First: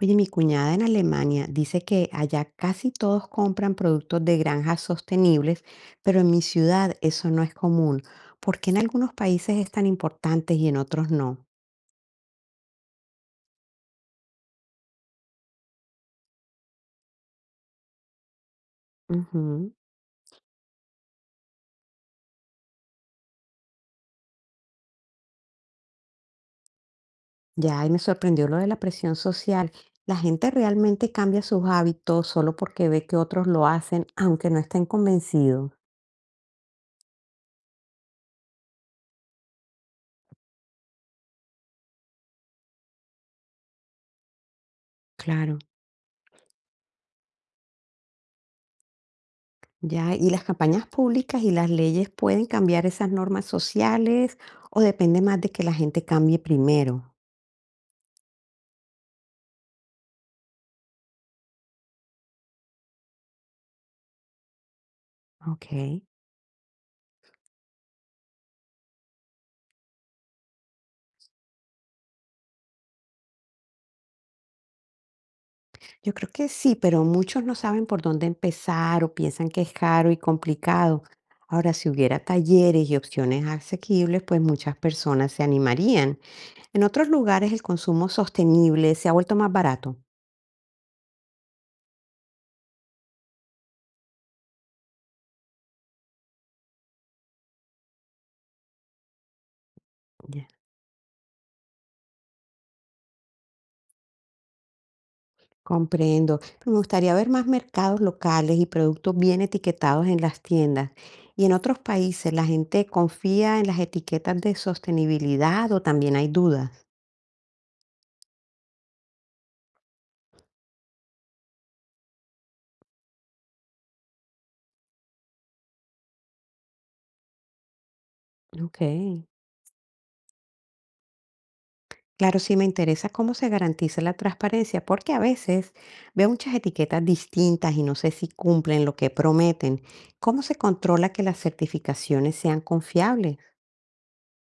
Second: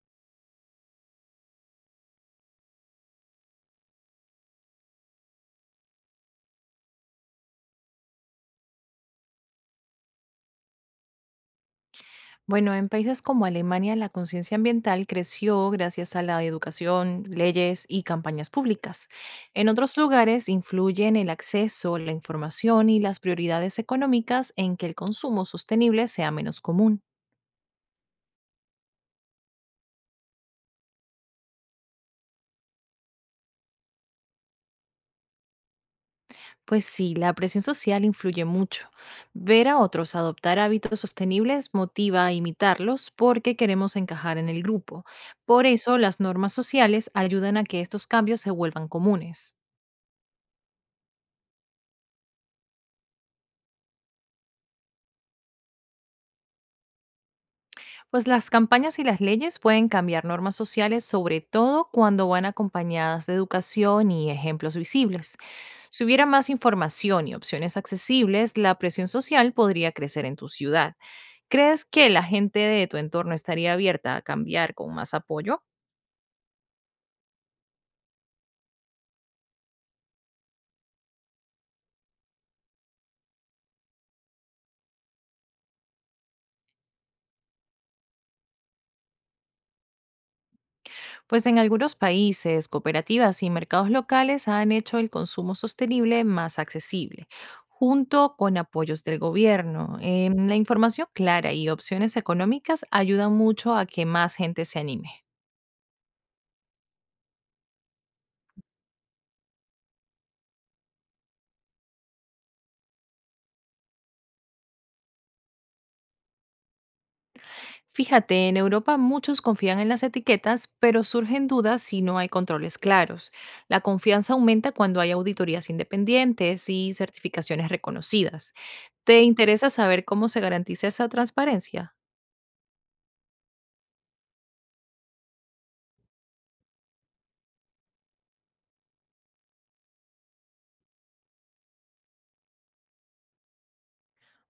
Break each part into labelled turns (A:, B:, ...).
A: Oye, mi cuñada en Alemania dice que allá casi todos compran productos de granjas sostenibles, pero en mi ciudad eso no es común. ¿Por qué en algunos países es tan importante y en otros no?
B: Bueno, en países como Alemania la conciencia ambiental creció gracias a la educación, leyes y campañas públicas. En
A: Ujú.
B: otros lugares influyen el acceso, la información y las prioridades económicas en que el consumo sostenible sea menos común.
A: Ya, y me sorprendió lo de la presión social. La gente realmente cambia sus hábitos solo porque ve que otros lo hacen, aunque no estén convencidos.
B: Pues sí, la presión social influye mucho. Ver a otros adoptar hábitos sostenibles motiva a imitarlos porque queremos encajar en el grupo.
A: Claro.
B: Por eso las normas sociales ayudan a que estos cambios se vuelvan comunes.
A: Ya, y las campañas públicas y las leyes pueden cambiar esas normas sociales o depende más de que la gente cambie primero.
B: Pues las campañas y las leyes pueden cambiar normas sociales, sobre todo cuando van acompañadas de educación y ejemplos visibles.
A: Ok.
B: Si hubiera más información y opciones accesibles, la presión social podría crecer en tu ciudad. ¿Crees que la gente de tu entorno estaría abierta a cambiar con más apoyo?
A: Yo creo que sí, pero muchos no saben por dónde empezar o piensan que es caro y complicado. Ahora, si hubiera talleres y opciones asequibles, pues muchas personas se animarían. En otros lugares el consumo sostenible se ha vuelto más barato.
B: Pues en algunos países, cooperativas y mercados locales han hecho el consumo sostenible más accesible, junto con apoyos del gobierno.
A: Ya.
B: La información clara y opciones económicas ayudan mucho a que más gente se anime.
A: Comprendo, pero me gustaría ver más mercados locales y productos bien etiquetados en las tiendas. Y en otros países, ¿la gente confía en las etiquetas de sostenibilidad o también hay dudas?
B: Fíjate, en Europa muchos confían en las etiquetas, pero surgen dudas si no hay controles claros. La confianza aumenta cuando hay auditorías independientes y certificaciones reconocidas.
A: Ok.
B: ¿Te interesa saber cómo se garantiza esa transparencia?
A: Claro, sí me interesa cómo se garantiza la transparencia, porque a veces veo muchas etiquetas distintas y no sé si cumplen lo que prometen. ¿Cómo se controla que las certificaciones sean confiables?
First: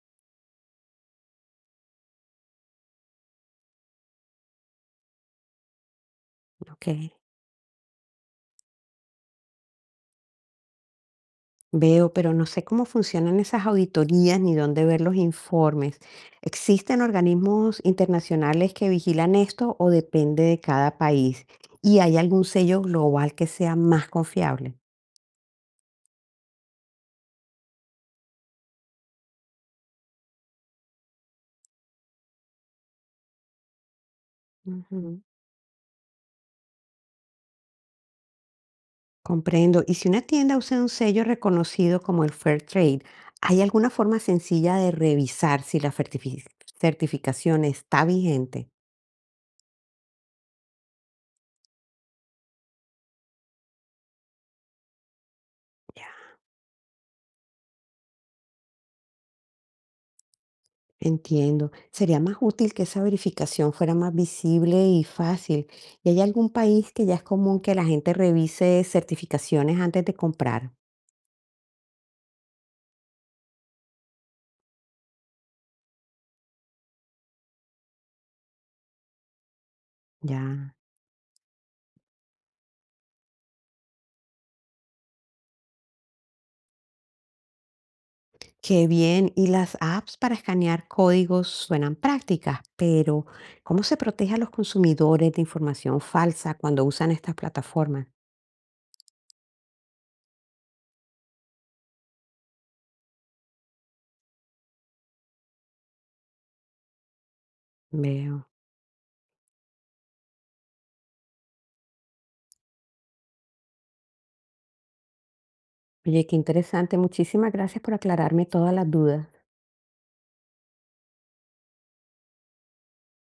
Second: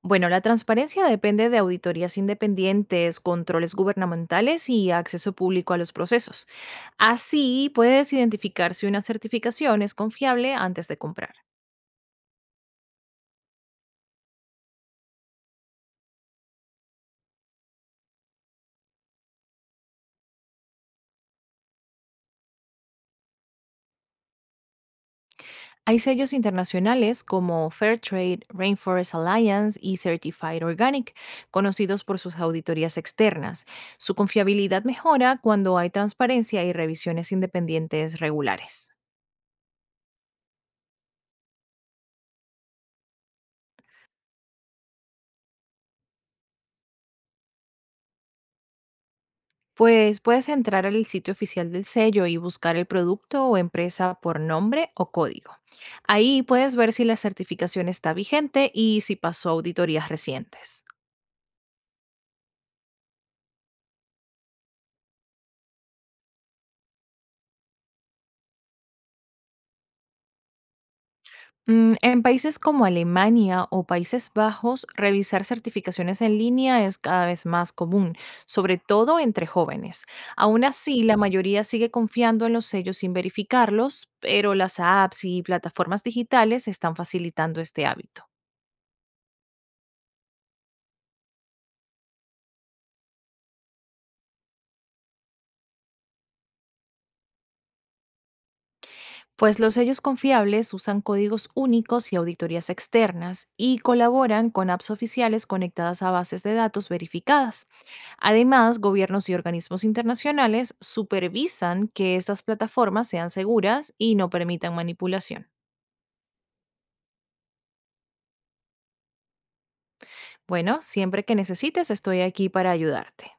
B: Bueno, la transparencia depende de auditorías independientes, controles gubernamentales y acceso público a los procesos.
A: Ok.
B: Así puedes identificar si una certificación es confiable antes de comprar.
A: Veo, pero no sé cómo funcionan esas auditorías ni dónde ver los informes. ¿Existen organismos internacionales que vigilan esto o depende de cada país? ¿Y hay algún sello global que sea más confiable?
B: Hay sellos internacionales como Fairtrade, Rainforest Alliance y Certified Organic, conocidos por sus auditorías externas. Su confiabilidad
A: Ujú.
B: mejora cuando hay transparencia y revisiones independientes regulares.
A: Comprendo. Y si una tienda usa un sello reconocido como el Fair Trade, ¿hay alguna forma sencilla de revisar si la certificación está vigente?
B: Pues puedes entrar al sitio oficial del sello y buscar el producto o empresa por nombre o código.
A: Ya.
B: Ahí puedes ver si la certificación está vigente y si pasó auditorías recientes.
A: Entiendo. Sería más útil que esa verificación fuera más visible y fácil. ¿Y hay algún país que ya es común que la gente revise certificaciones antes de comprar?
B: En países como Alemania o Países Bajos, revisar certificaciones en línea es cada vez más común, sobre todo entre jóvenes. Aún
A: Ya.
B: así, la mayoría sigue confiando en los sellos sin verificarlos, pero las apps y plataformas digitales están facilitando este hábito.
A: Qué bien. Y las apps para escanear códigos suenan prácticas, pero ¿cómo se protege a los consumidores de información falsa cuando usan estas plataformas?
B: Pues los sellos confiables usan códigos únicos y auditorías externas y colaboran con apps oficiales conectadas a bases de datos verificadas.
A: Veo.
B: Además, gobiernos y organismos internacionales supervisan que estas plataformas sean seguras y no permitan manipulación.
A: Oye, qué interesante. Muchísimas gracias por aclararme todas las dudas.
B: Bueno, siempre que necesites estoy aquí para ayudarte.